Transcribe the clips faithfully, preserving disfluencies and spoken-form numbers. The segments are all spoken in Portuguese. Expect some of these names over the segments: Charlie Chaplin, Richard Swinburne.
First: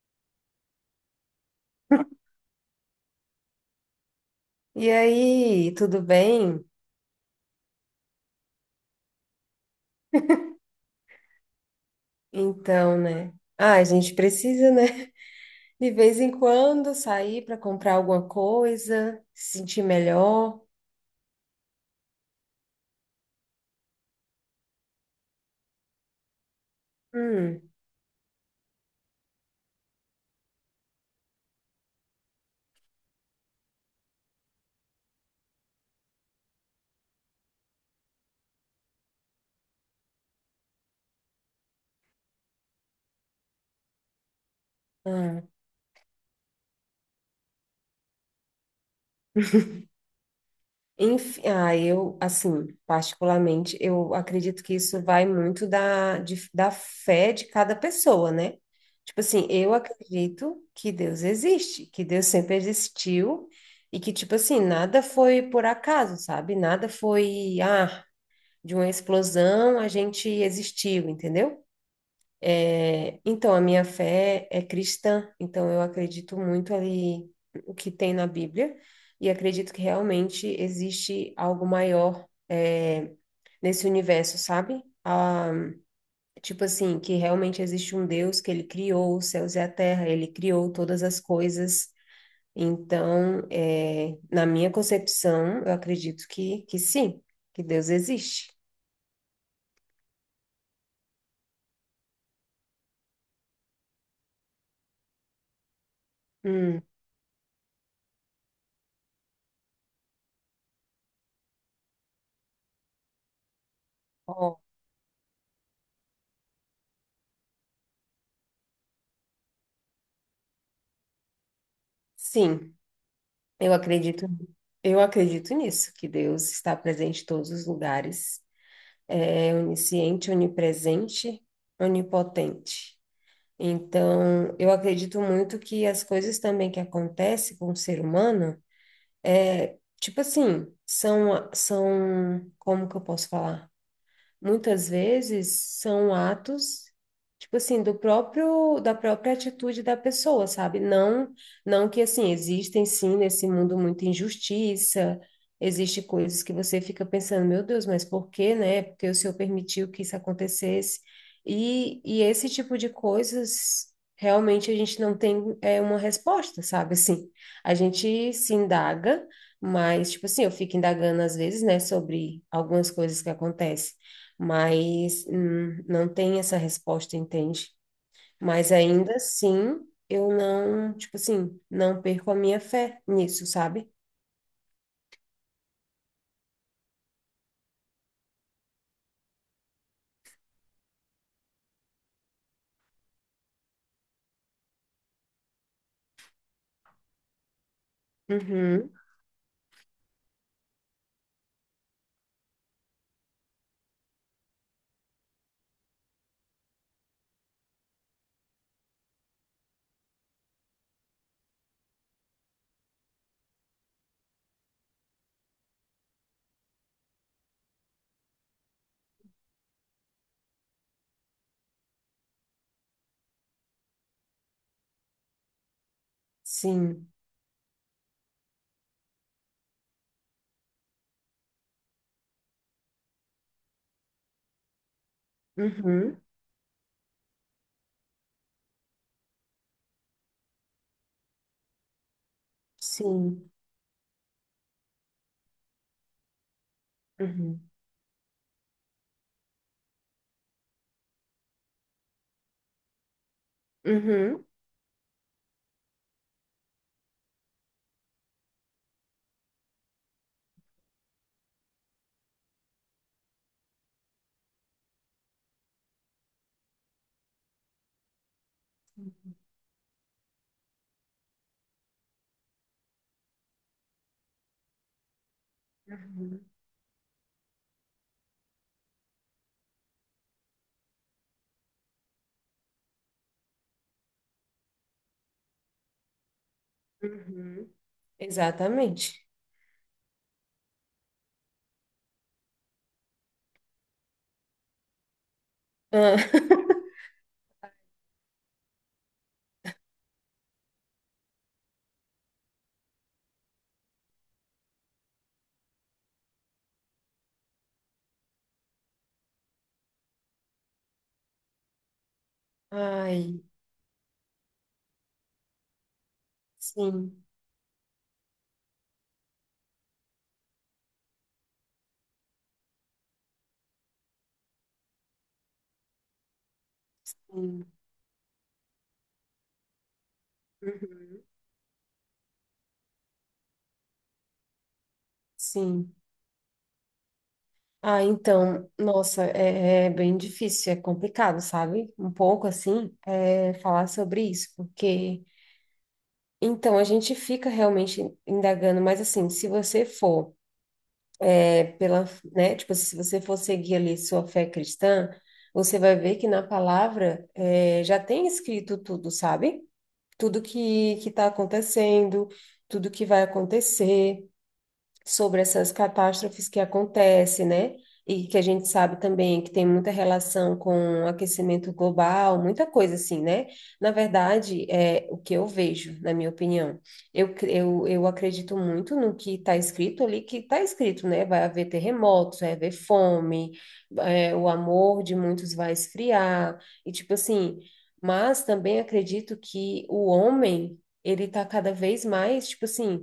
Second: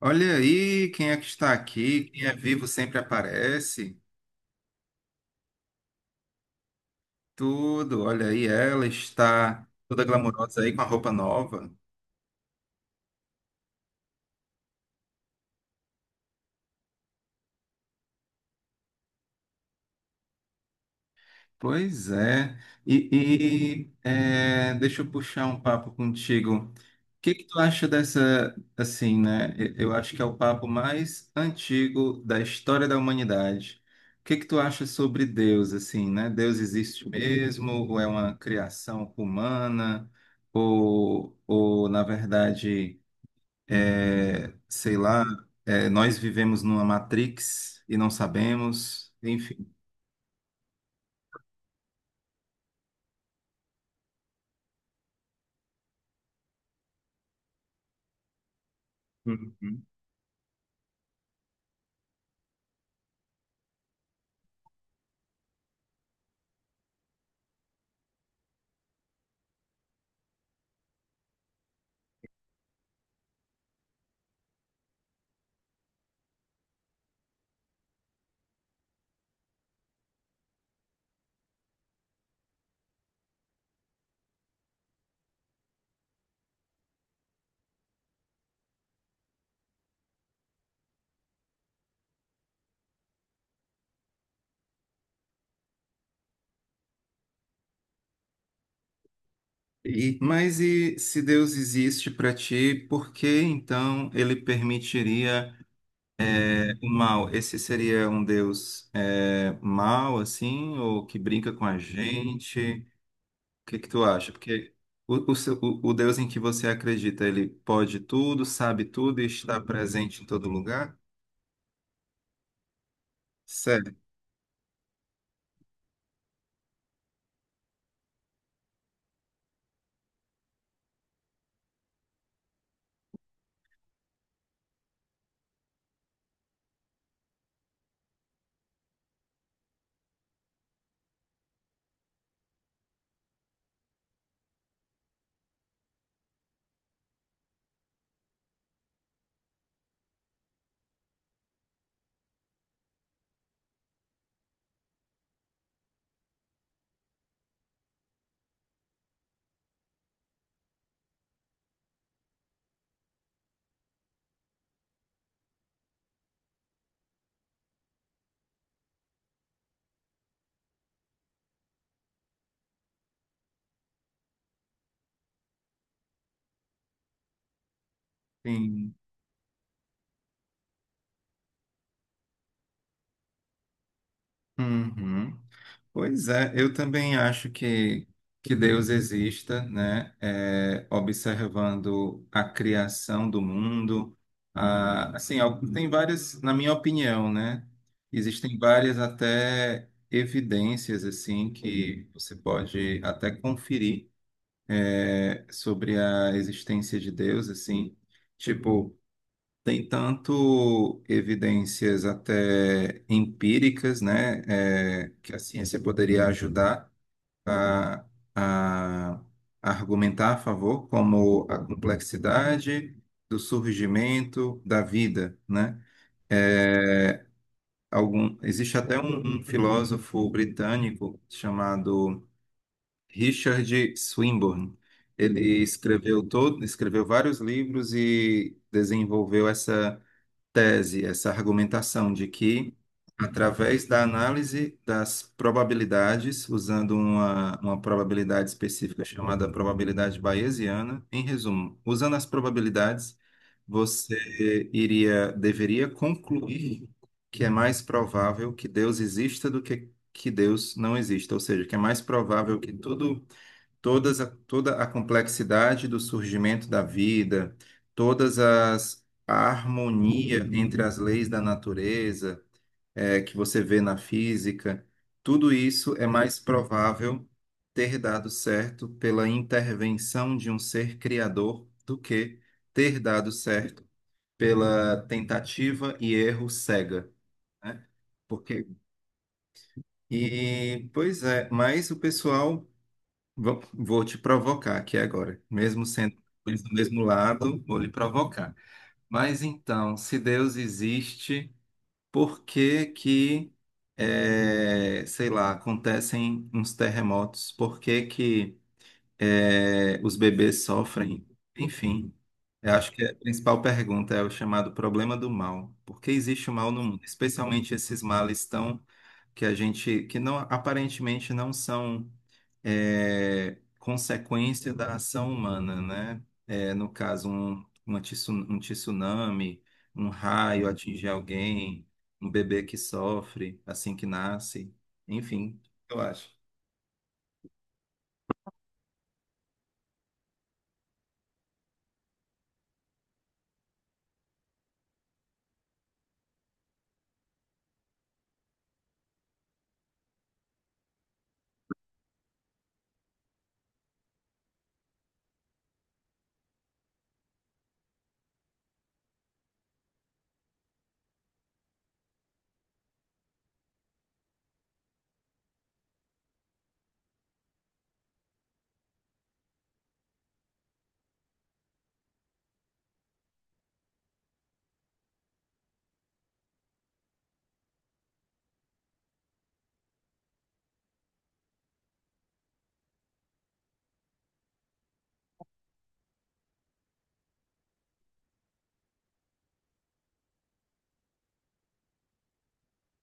Olha aí quem é que está aqui, quem é vivo sempre aparece, E aí, tudo bem? tudo. Olha aí, ela está toda glamourosa aí com a roupa nova. Então, né? Ah, a gente precisa, né? De vez em quando sair para comprar alguma coisa, se sentir melhor. Pois é. E, e, é, deixa eu puxar um papo contigo. O que que tu Hum, acha dessa, assim, né? e- Eu acho que é o papo mais antigo da história da humanidade. O que que tu acha sobre Deus, assim, né? Deus existe mesmo? Ou é uma criação humana? Ou, ou na verdade, é, sei lá, ah, é, nós vivemos numa Matrix e não sabemos? Enfim. enfim, ah, eu, assim, particularmente, eu acredito que isso vai muito da, de- da fé de cada pessoa, né? Tipo assim, eu acredito que Deus existe, que Deus sempre existiu e que, tipo assim, nada foi por acaso, sabe? Nada foi, ah, de uma explosão, a gente existiu, entendeu? É, então, a minha fé é cristã, então eu acredito muito ali o que tem na Bíblia e acredito que realmente existe algo maior, é, nesse universo, sabe? Ah, tipo assim, que realmente existe um Deus que ele criou os céus e a terra, ele criou todas as coisas. Então, é, na minha concepção, eu acredito que, que sim, que Deus existe. E- mas e se Deus existe para ti, por que então ele permitiria é, Hum. o mal? Esse seria um Deus é, mau, assim, ou que brinca com a gente? O que que tu acha? Porque o, o seu- o- o Deus em que você acredita, ele pode tudo, sabe tudo e está presente em todo lugar? Sim, eu Sério? acredito, eu acredito nisso, que Deus está presente em todos os lugares, é onisciente, onipresente, onipotente. Então, eu acredito muito que as coisas também que acontecem com o ser humano é, tipo assim, são, são, como que eu posso falar? Muitas vezes são atos, tipo assim, do próprio da própria atitude da pessoa, sabe? Não, não que assim existem sim nesse mundo muita injustiça, existe coisas que você fica pensando, meu Deus, mas por quê, né? Porque o Senhor permitiu que isso acontecesse. E, e esse tipo de coisas realmente a gente não tem é, uma resposta, sabe? Assim, a gente se indaga, mas, tipo assim, eu fico indagando às vezes, né, sobre algumas coisas que acontecem, mas hum, não tem essa resposta, entende? Mas Sim. ainda assim, eu não, tipo assim, não perco a minha fé nisso, sabe? Uhum. Pois é, eu também acho que, que Deus exista, né? É, observando a criação do mundo, a, assim, al- tem várias, na minha opinião, né? Existem Uhum, várias até evidências, assim, que você pode até conferir, é, sobre a existência de Deus, assim. Tipo, tem tanto evidências até empíricas, né, é, que a ciência poderia ajudar a, a argumentar a favor, como a complexidade do surgimento da vida, né? É, sim, algum, existe até um, um filósofo britânico chamado Richard Swinburne. Ele uhum, escreveu todo, escreveu vários livros e desenvolveu essa tese, essa argumentação de que, sim, através da análise das probabilidades, usando uma, uhum, uma probabilidade específica chamada probabilidade bayesiana, em resumo, usando as probabilidades, uhum, você iria, deveria concluir que é mais provável que Deus exista do que que Deus não exista, ou seja, que é mais provável que tudo todas a, toda a complexidade do surgimento da vida, todas as a harmonia entre as leis da natureza, eh, que você vê na física, tudo isso é mais uhum, provável ter dado certo pela intervenção de um ser criador do que ter dado certo pela tentativa e erro cega, uhum, né? Porque, exatamente. e pois é, mas o pessoal. Vou vou te provocar aqui agora. Mesmo sendo Ah, eles do mesmo lado, vou lhe provocar. Mas então, se Deus existe, por que que, eh, sei lá, acontecem uns terremotos? Por que que, eh, os bebês sofrem? Enfim, eu acho que a ai, principal pergunta é o chamado problema do mal. Por que existe o mal no mundo? sim, Especialmente esses males tão que a gente, que não aparentemente não são é, consequência da ação humana, né? É, no caso, um, sim, uma tsu- um tsunami, um raio atingir uhum, alguém, um bebê que sofre assim que nasce, enfim, sim. eu acho. Ah, então, nossa, é, é bem difícil, é complicado, sabe? Um pouco assim, é, falar sobre isso, porque então, a gente fica realmente indagando, mas assim, se você for é, pela, né, tipo assim, se você for seguir ali sua fé cristã, você vai ver que na palavra é, já tem escrito tudo, sabe? Tudo que que está acontecendo, tudo que vai acontecer sobre essas catástrofes que acontecem, né? E que a gente sabe também que tem muita relação com aquecimento global, muita coisa assim, né? Na verdade, é o que eu vejo, na minha opinião. Eu, cre- eu, eu acredito muito no que está escrito ali, que está escrito, né? Vai haver terremotos, vai haver fome, é, o amor de muitos vai esfriar, e tipo assim. Mas também acredito que o homem, ele está cada vez mais, tipo assim,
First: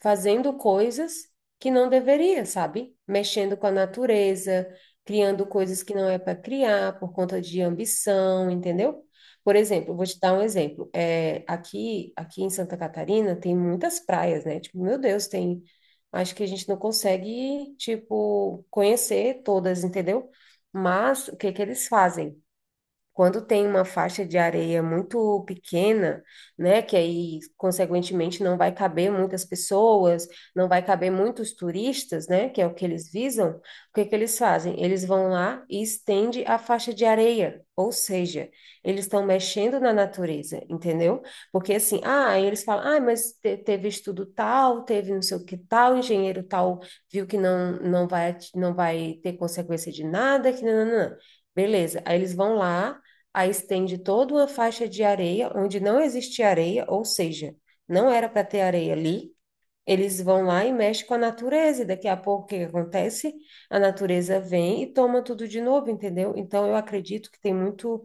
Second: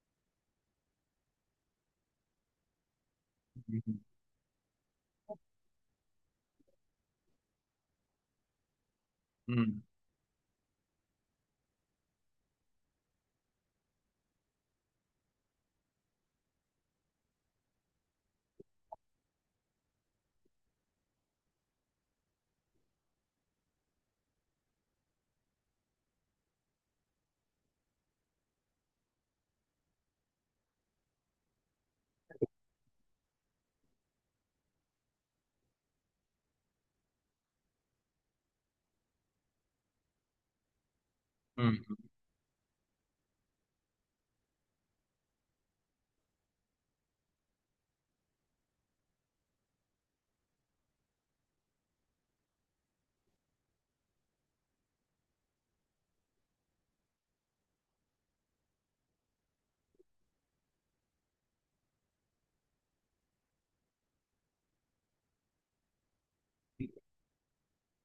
fazendo coisas que não deveria, sabe? Mexendo com a natureza, criando coisas que não é para criar por conta de ambição, entendeu? Por Hum, exemplo, vou te dar um exemplo. É, aqui, aqui em Santa Catarina tem muitas praias, né? Tipo, meu Deus, tem. Acho que a gente não consegue, tipo, conhecer todas, entendeu? Mas o que que eles fazem? Quando tem uma faixa de areia muito pequena, né, que aí, consequentemente, não vai caber muitas pessoas, não vai caber muitos turistas, né, que é o que eles visam, o que é que eles fazem? Eles vão lá e estende a faixa de areia, ou seja, eles estão mexendo na natureza, entendeu? Porque hum. assim, ah, aí eles falam, ah, mas te- teve estudo tal, teve não sei o que tal, engenheiro tal viu que não, não vai, não vai ter consequência de nada, que não, não, não. Beleza, aí eles vão lá, aí estende toda uma faixa de areia onde não existe areia, ou seja, não era para ter areia ali. Eles vão lá e mexem com a natureza, e daqui a pouco o que que acontece? A natureza vem e toma tudo de novo, entendeu? Então eu acredito que tem muito,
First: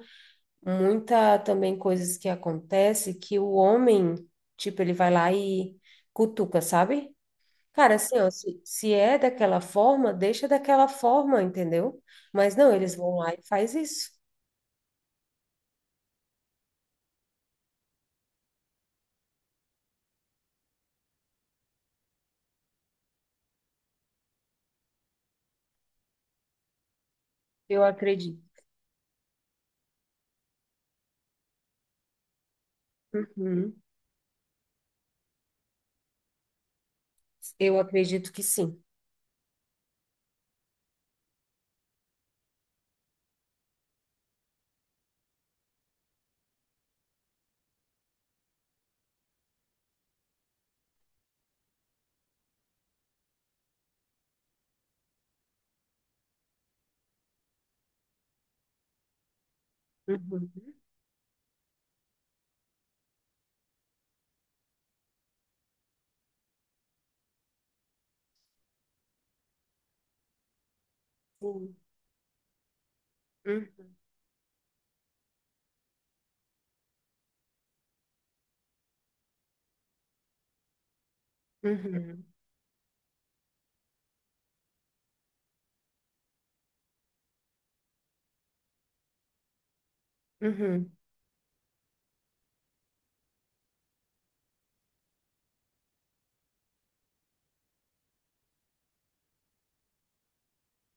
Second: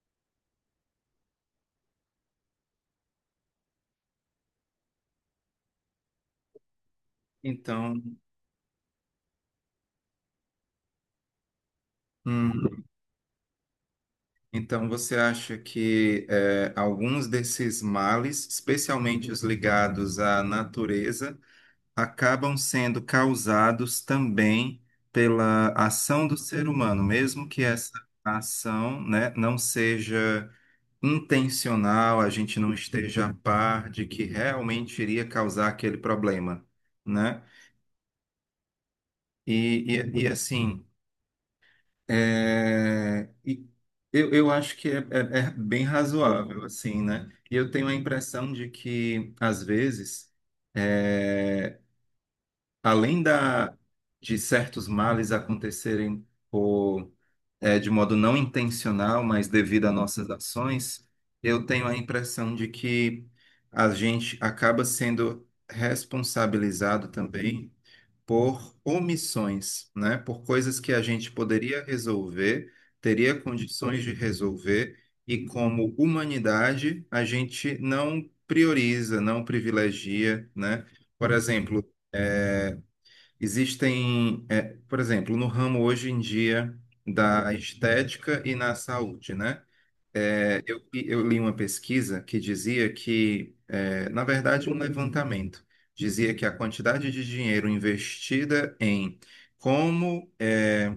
muita também coisas que acontece que o homem, tipo, ele vai lá e cutuca, sabe? Cara, Então, assim, ó, se, se é daquela forma, deixa daquela forma, entendeu? Mas não, hum, eles vão lá e faz isso. então você acha que é, alguns desses males, especialmente os ligados à natureza, acabam sendo causados também pela ação do ser humano, mesmo que Eu essa acredito. ação, né, não seja intencional, a gente não esteja a Uhum. par de que realmente iria causar aquele problema, né? Eu acredito que sim. E, e, e assim, é, e eu, eu acho que é, é- é bem razoável, assim, né? E eu tenho a impressão de que, às vezes, é, além da, de certos males acontecerem por, eh, de modo não intencional, mas devido a nossas Uhum. ações, eu tenho a impressão de que a gente acaba sendo responsabilizado também por omissões, né? Por coisas que a gente poderia resolver, teria Sim. condições de resolver, e como humanidade, a gente não prioriza, não privilegia, né? Por exemplo, Uhum. existem, é, por exemplo, no ramo hoje em dia da estética e na saúde, né? Uhum. É, eu, Uhum. eu li uma pesquisa que dizia que, é, na verdade, um levantamento dizia que a quantidade de dinheiro investida em como é,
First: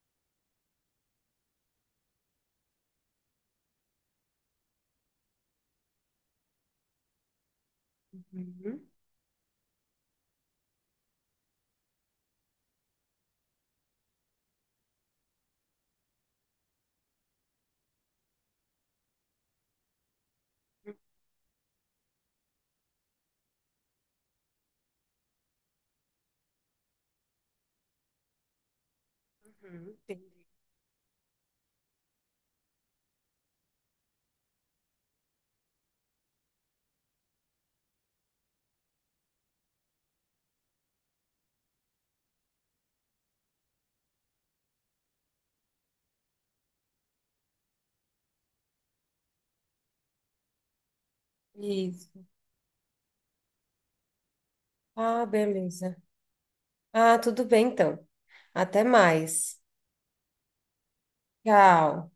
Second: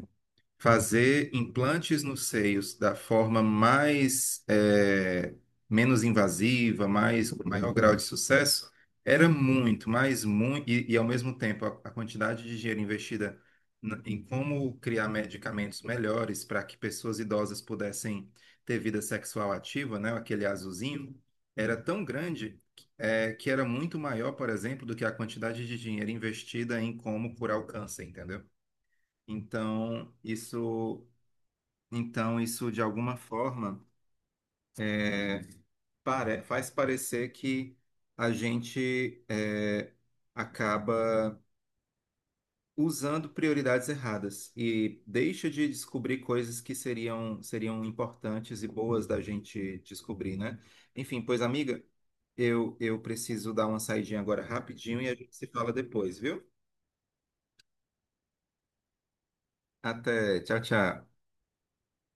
fazer implantes nos seios da forma mais eh, menos invasiva, mais com maior grau de sucesso, Uhum. era muito, mas muito e, e, ao mesmo tempo a, a quantidade de dinheiro investida n- em como criar medicamentos melhores para que pessoas idosas pudessem ter vida sexual ativa, né, aquele azulzinho, era tão grande eh, que era muito maior, por exemplo, do que a quantidade de dinheiro investida em como curar o câncer, entendeu? Uhum. Então, Entendi. isso então, isso de alguma forma é, pare- faz parecer que a gente é, acaba usando prioridades erradas e deixa de descobrir coisas que seriam, seriam importantes e boas da gente descobrir, né? Enfim, pois, amiga, Isso. eu, eu preciso dar uma saidinha agora rapidinho e a Ah, gente se fala beleza. depois, viu? Ah, tudo bem então. Até mais. Até, tchau, tchau. Tchau.